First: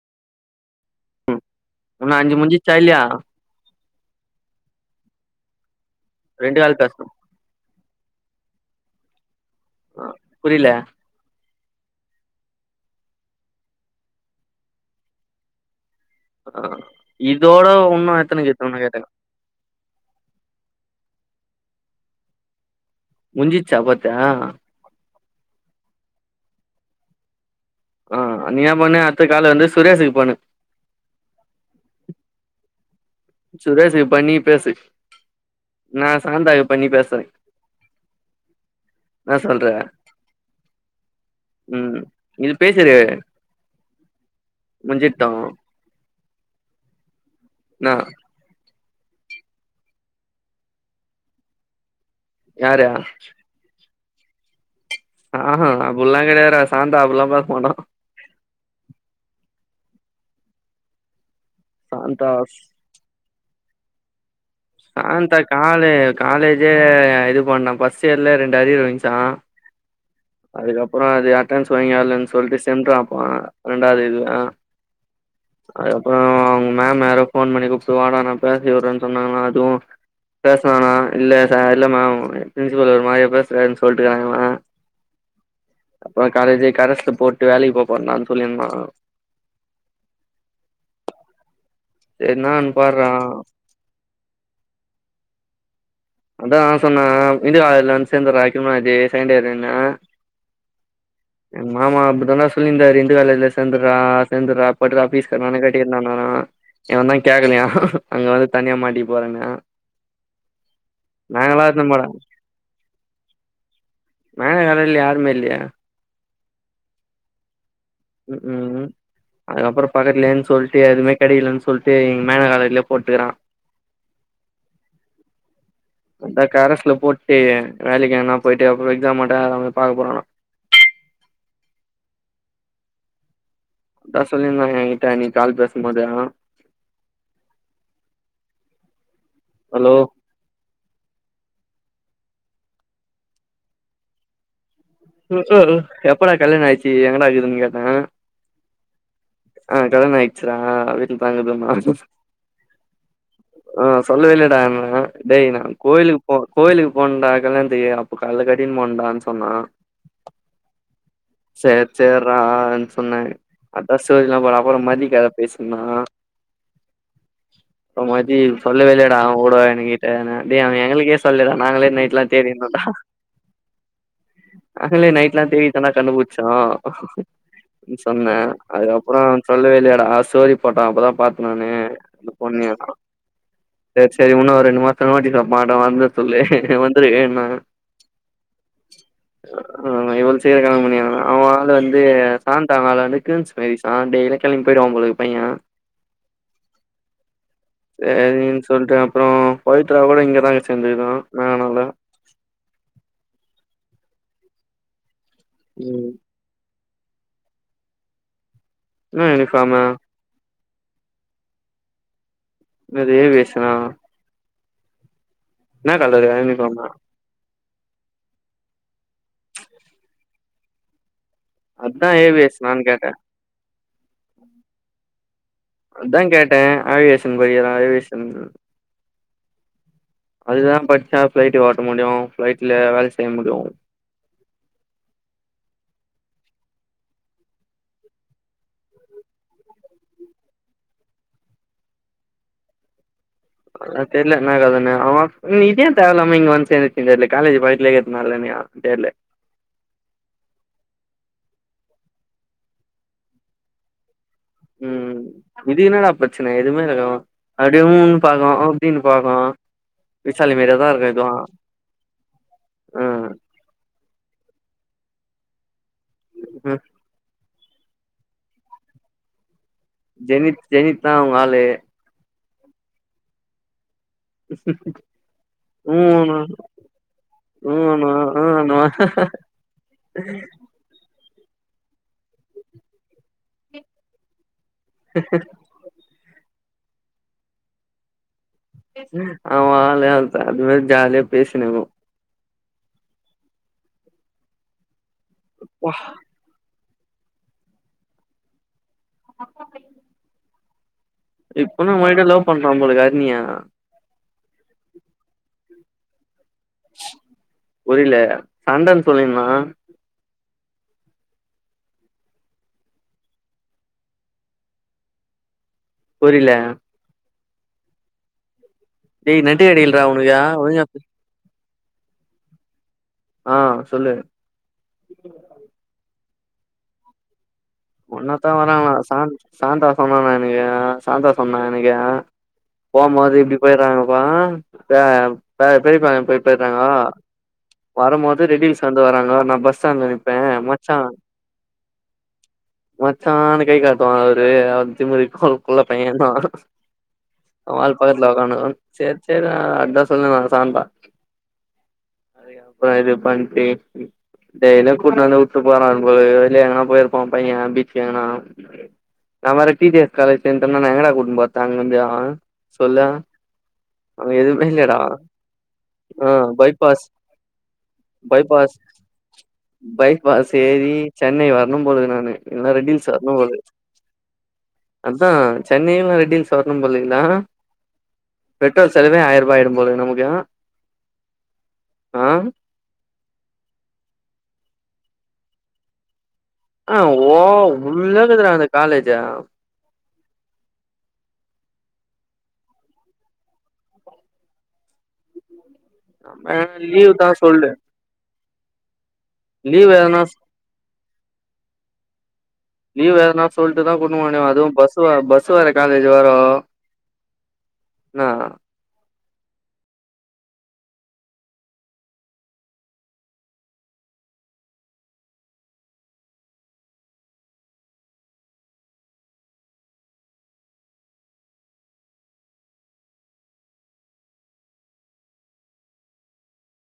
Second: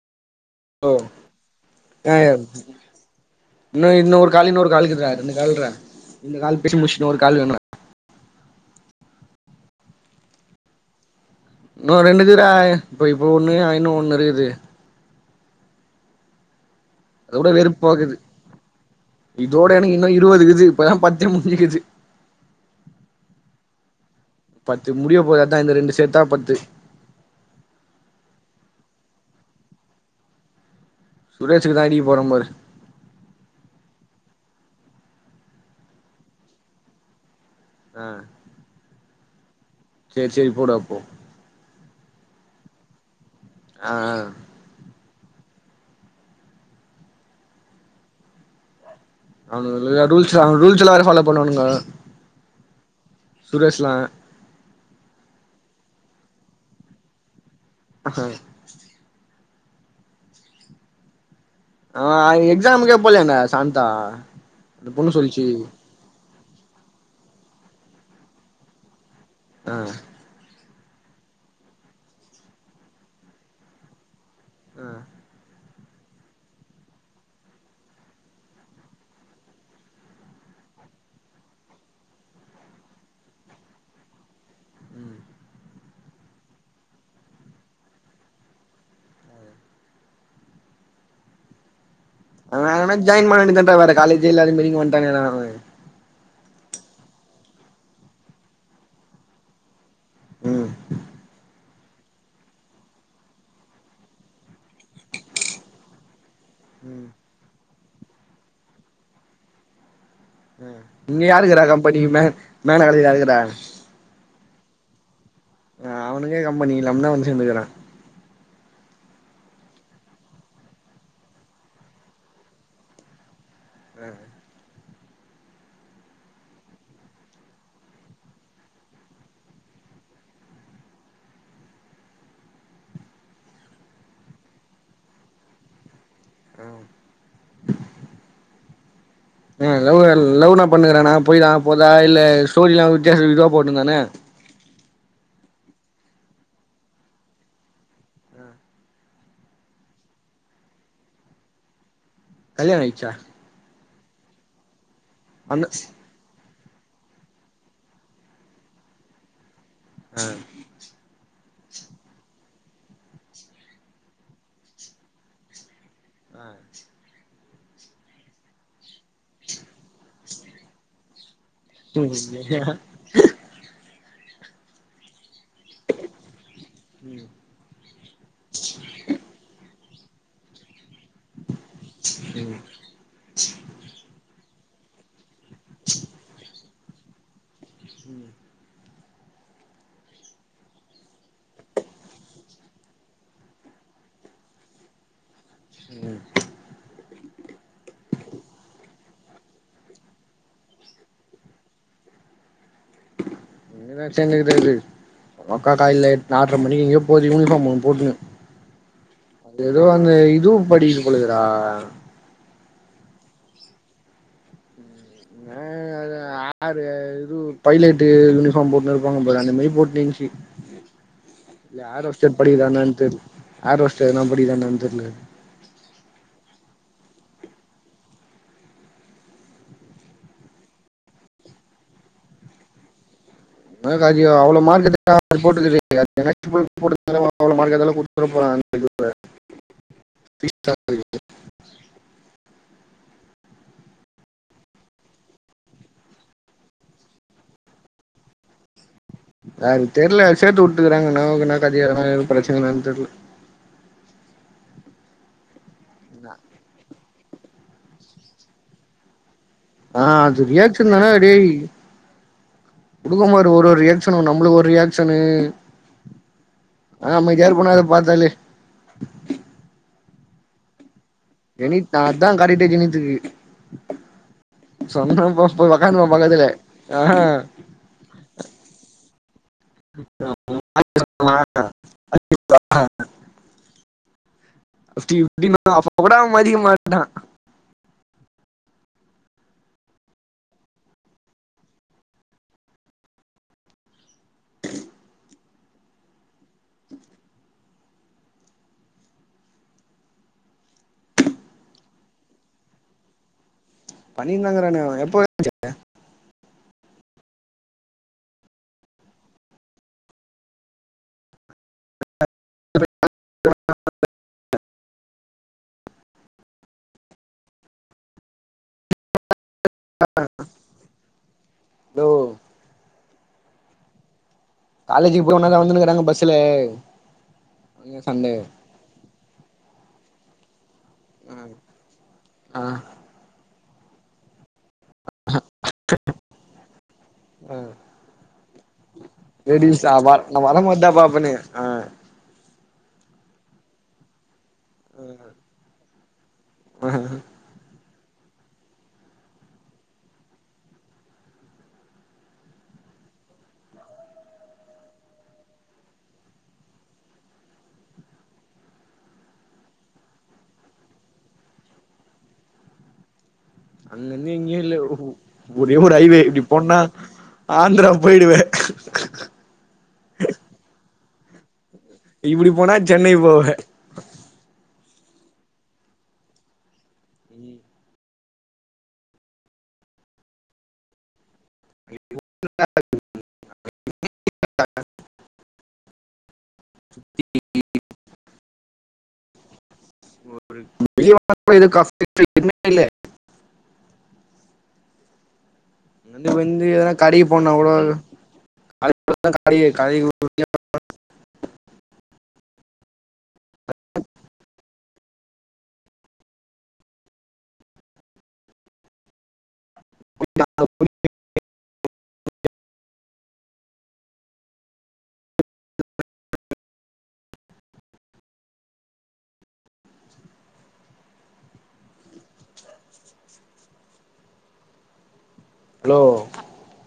ஓ உன்னு யா அஞ்சு யாம் முஞ்சிச்சா இல்லையா இன்னு இன்னொரு காலு இன்னோரு காலுக்கிதுடா ரெண்டு கல்றா இந்த ரெண்டு கால் பேசி முடிச்சு பேசணு இன்னு ஒரு கால் வேணு ஆ புரில இன்னு ரெண்டு கிதுரா இப்ப இப்போ ஒண்ணு அ இன்னு ஒண்ணு இருக்குது ஆ அதோட இதோட வெறுப்பாக்குது உண்ணு எத்தக்குது உனுக்கு கேட்டே நா இதோட எனக்கு இன்னு இருவதுக்கிது இப்பதா பத்தே மூஞ்சிக்கிது முஞ்சிச்சாப் பத்து பத்து முடிய போது அத்தா இந்த ரெண்டு சேத்தா பத்து ஆ நீ இன்னா பண்ணு அடுத்த காலு வந்து சுரேசுக்கு பண்ணு சுரேசுக்குதா அடிக்க போறே பாரு சுரேசுக்கு பண்ணி பேசு நா சாந்தாக்கு பண்ணி பேசுறே ஆ என்னா சொல்ற சேர் சேரி போடாப்போ ம் இது பேசிரு ஆ முஞ்சிட்டு என்னா அவுனுங்கல்ல ரூல்ஸூடா ரூல்ஸலா வேற ஃபாலோ பண்ணுவானுங்கோ யாரு சுரேஸ்லா ஆஹான் அப்புல்லா கெடையாதுடா சாந்தா அப்புல்லா பேச மாட்டா ஆ சாந்தா அவே எக்ஸாமுக்கே போலயான்ட்டா சாந்தா அந்த பொண்ணு சாந்தா சொல்லிச்சு காலே காலேஜே இது பண்ணா பஃர்ஸ்ட் இயர்லய ரெண்டு அரியர் விழுந்துச்சா அ அதுக்கப்புறோ அது அட்டன்ஸ் வாங்கியாலன்னு சொல்லிட்டு சென்ட்ராப்பா ரெண்டாவது இதுவா அ அது அப்பறோ அவுங்க மேம் வேற ஃபோன் பண்ணி கூப்ட்டு வாடா நா பேசி விடுறேனு சொன்னாங்கன்னா அதுவு பேசுலாண்ணா இல்ல ச இல்ல மேம் பிரின்சிபல் ஒரு மாரியா பேசுறாருன்னு சொல்லிட்டு இருக்காங்களா ம் அப்பற காலேஜே கரஸ்ல போட்டு வேலைக்கு போப்போரன்டான் சொல்லிர்ந்தா அவ என்னான்னு வேர எங்கனா பார்றா ஜாயின் பண்ண வேன்டிதாண்டா வேற காலேஜ்யே இல்லாத மேரி இங்க வன்ட்டாண்டா அவே அதா நா சொன்னே இந்த காலேஜ்ல வந்து சேந்துர்டா ஹீமலாஜி செகண்ட் இயர்ன்னே ம் எங்க மாமா அப்டிதாண்டா சொல்லிந்தாரு இந்து காலேஜ்ல சேந்துரா சேந்துரா பட்ரா ஃபீஸ்கட் நானே கட்டிக்றே நானா ம் இவன் தா கேக்கலையா அங்க வந்து தனியா மாட்டிக்க போறேனு இங்க யாருக்கறா எத்துனு கம்பெனி போல மே மேனலயாருக்கிறா மேனகர்ல யாருமே இல்லையே ஆ அவனுக்கே கம்பனி இல்லாம தா வந்து சேந்துக்ரா ம் ம் அதுக்கப்பற பக்கத்துலன்னு சொல்ட்டு எதுவுமே கெடைலன்னு சொல்ட்டு எங்க மேன காலேஜ்லயே போட்டுக்கறா ஆ அதா கரஸ்ல போட்டு வேலைக்கு எங்கனா போயிட்டு அப்பற எக்ஸாம் அட்டன் அத பாக்க போறானா த சொல்லிர்ந்தாங்க என்கிட்ட அன்னைக்கி கால் பேசம்போது ஆ ஆ ஹலோ லவ் லவ்னா பண்ணுகிறானா போய தா போதா இல்ல ஸ்டோரில்லா வித்தியாச இதுவா போட்டுருந்தானே எப்படா கல்யாண ஆயிச்சு எங்கடா இருக்குறன்னு கேட்டே ஆ கல்யான ஆய்ச்சுரா வீட்டுக்கு [inaudible] கல்யாண ஆய்ச்சா ஆ சொல்லவே இல்லயேடான்னே டேய் நா அந்த கோயிலுக் கோயிலுக்கு போணண்டா கல்யாணத்துக்கு அப்ப கால்ல கட்டின்னு போணண்டான்னு சொன்னா ஆ சேர் சேர்ரான்னு சொன்னே அதா ஸ்டோரிலா போற அப்பற மதிக்கத பேசுனா ஆ அப்ப மதி சொல்லவே இல்லையேடா அவன் கூட என்கிட்டனே டேய் அவ எங்களுக்கே சொல்லதா நாங்களே நைட்லா தேடினுடோன்டா நாங்களே நைட்ல்லா தேடித்தன்னா கண்டுபுடிச்சோ சொன்னே அதுக்கப்பற சொல்லவே இல்லையேடா ஸ்டோரி போட்டா அப்பதா பாத்த நானு அந்த பொண்ணு சேரி சேரி இன்னு ஒரு ரெண்டு மாச வாட்டி சா மாட வந்து சொல்லு வந்துரு வேணா உம் ஆ [inaudible] அவன் ஆளு வந்து சாந்தால வந்து கிரிஞ் [inaudible] கெளம்பி போய்டுவா போலக்கு பைய ம் சேரின்னு சொல்ட்டு அப்பற பவித்ரா கூட இங்கதா சேந்துருக்குதா மேனால [inaudible] சேந்தது கெடையாது உங்கக்கா காலைல ம் நால்ட்ர மணிக்கு எங்கேயோ போகுது யூனிஃபார்ம் ஒன்னு போட்டுனு என்ன அது யூனிஃபார்மு எதோ அந்த இதுவு படிக்குது போல இருக்குடா அதே பேசுனா என்ன கலர் யூனிஃபார்மு எது பைலட்டு யூனிஃபார்ம் போட்டுனு இருப்பாங்க பாரு அந்த மாரி போட்டு இருந்துச்சி அதா ஏர்ஹாஸ்டக்கு படிக்குதா ஏவியேஷனான்னு என்னனு கேட்டே தெர்ல ஏர்ஹாஸ்டர்க்கு படிக்குதா என்னனு தெர்ல அதான் கேட்ட அவிகேஷன் படிக்கிறா அவிகேஷன் அதுதா படிச்ச ஃபிளைட் ஓட்ட முடியு ஃபிளைட்ல வேல செய்ய முடியு உனக்காச்சியு அவ்ளோ மார்க் எடுத்த அத போட்டது வேஸ்ட்டு [unintelligible] எவ்ளோ மார்கெடுத்தாலு கொடுத்துற போறாங் இதுவ [unintelligible] அதுலா தெர்ல என்னா கதனு ஆமா இது ஏ தேவ இல்லாம இங்க வந்து சேந்துச்சுனு தெர்ல கலேஜ் பக்கத்லே இருக்கனாலனயா தெர்ல அதுக் தெர்ல சேத்து வுட்டு இருக்கறாங்க என்னவோ என்ன கதையோ எதனா எது பிரச்சனைய தெர்ல ம் இது என்னடா பிரச்சனை ஏதுமே இருக்கு அப்டே உம்ன்னு பாக்கு ஆ அப்டின்னு பாக்கு ஆ அது விசாலு மாரியேதா ரியாக்ஷன் தான இருக்கு இதுவு டேய் குடுக்கும் பாரு ஒரு ஒரு ரியா க்ஷன் நம்பளுக்கு ஒரு ரியாக்ஷனு ம் அமைதியா இருக்கு டா அத பாத்தாலே ஜெனித் ஜெனித் தா‌ அவ ஜெனித் தா அதா கரெக்ட்டே ஜெனித்துக்கு சொன்ன போ போ உக்காந்துக்குவா பக்கத்துலே ஆ உம்முன்னுவா ஆன்னுவா [unintelligible] ஃபர்ஸ்ட்டு இப்டினா அப்ப கூட அவ மதிக்க மாட்டா அவன் ஆளு அ அது மாரி ஜாலியா பேசின்னு இருக்கு [unintelligible] [unintelligible] இப்பென்னா ஒரேடியா லவ் பண்றா போல ஹரிணிய பண்ணினு தா இருக்கறானே அவ எப்போ வன்சு புரில சண்டன்னு சொல்லி இருந்தா புரில டேய் நெட்டு கிடைக்கலடா உனக்கு ஒழுங்கா பேசு தோ ஆ சொல்லு காலேஜ்க்கு போற ஒன்னா தா வந்துன்னுக்கிறாங்க பஸ்ஸுல ஒன்னதா வராங்களா சா சான்றா சொன்னான எனக்கு சான்றா சொன்னா எனக்கு ஆ போம்போது இப்படி போயிறாங்கப்பா த பெரியப்பாலோ போய் போய்றாங்கோ ஆ வரும்போது ரெடில்ஸ் நடந்து வராங்கோ நா பஸ் ரீல்ஸா ஸ்டாண்ட்ல வ நிப்பே நா வரமாட்டா மச்சா பாப்பனே ஆ மச்சான்னு கை காட்டுவான் அவரு அவரு திமுரு கு குள்ள பையன் தா [inaudible] அவன் ஆளு பக்கத்துல உக்காந்து இருக்கு சேரி சேரி அதா சொல்லுவாங்க சான்றா அதுகப்மா இதுப்பன்ட்டு பே டேய்லியு கூட்னு வந்து உட்டு போறா போலருக்கு வெளிய எங்கனா போயிருப்பா பையன் பீச்சி எங்கனா நா வேற டீ கே எஸ் காலேஜ் சேந்துட்டனா நா எங்கடா கூட்டுன்னு போறாது அங்க இருந்து அவ சொல்லு அங்க அங்கிருந்து எங்கேயு எதுவுமே இல்ல இல்லடா ஒரே ஒரு ஹைவே ஆ இப்டிப்போன்னா பைபாஸ் அந்திரா போயிடுவ பைப் பாஸ் ஏரி சென்னை வரணும் போல நான்னு இப்டி இல்ல போனா ரெட்டில்ஸ் சென்னை வரணும் போவே போலருக்கு அதா சென்னை இல்லனா ரெட்டில்ஸ் வரணும் போல இருக்குல்ல பெட்ரோல் செலவே ஆயரூபா ஆயிடும் போல நமக்கு ஆ [unintelligible] ஆ ஓ உள்ளகிதிர அந்த காலேஜா [unintelligible] அது நம்ம வந்து எதனா லீவ் கடைக்கு தா போன சொல்லு கூட [inaudible] கடையே லீவ் எதனா [inaudible] லீவு வேணா சொல்ட்டு தா கூட்னு போனே அதுவும் பஸ் வ பஸ்ஸு வர காலேஜு வரும் நா நா எப்படி ஹலோ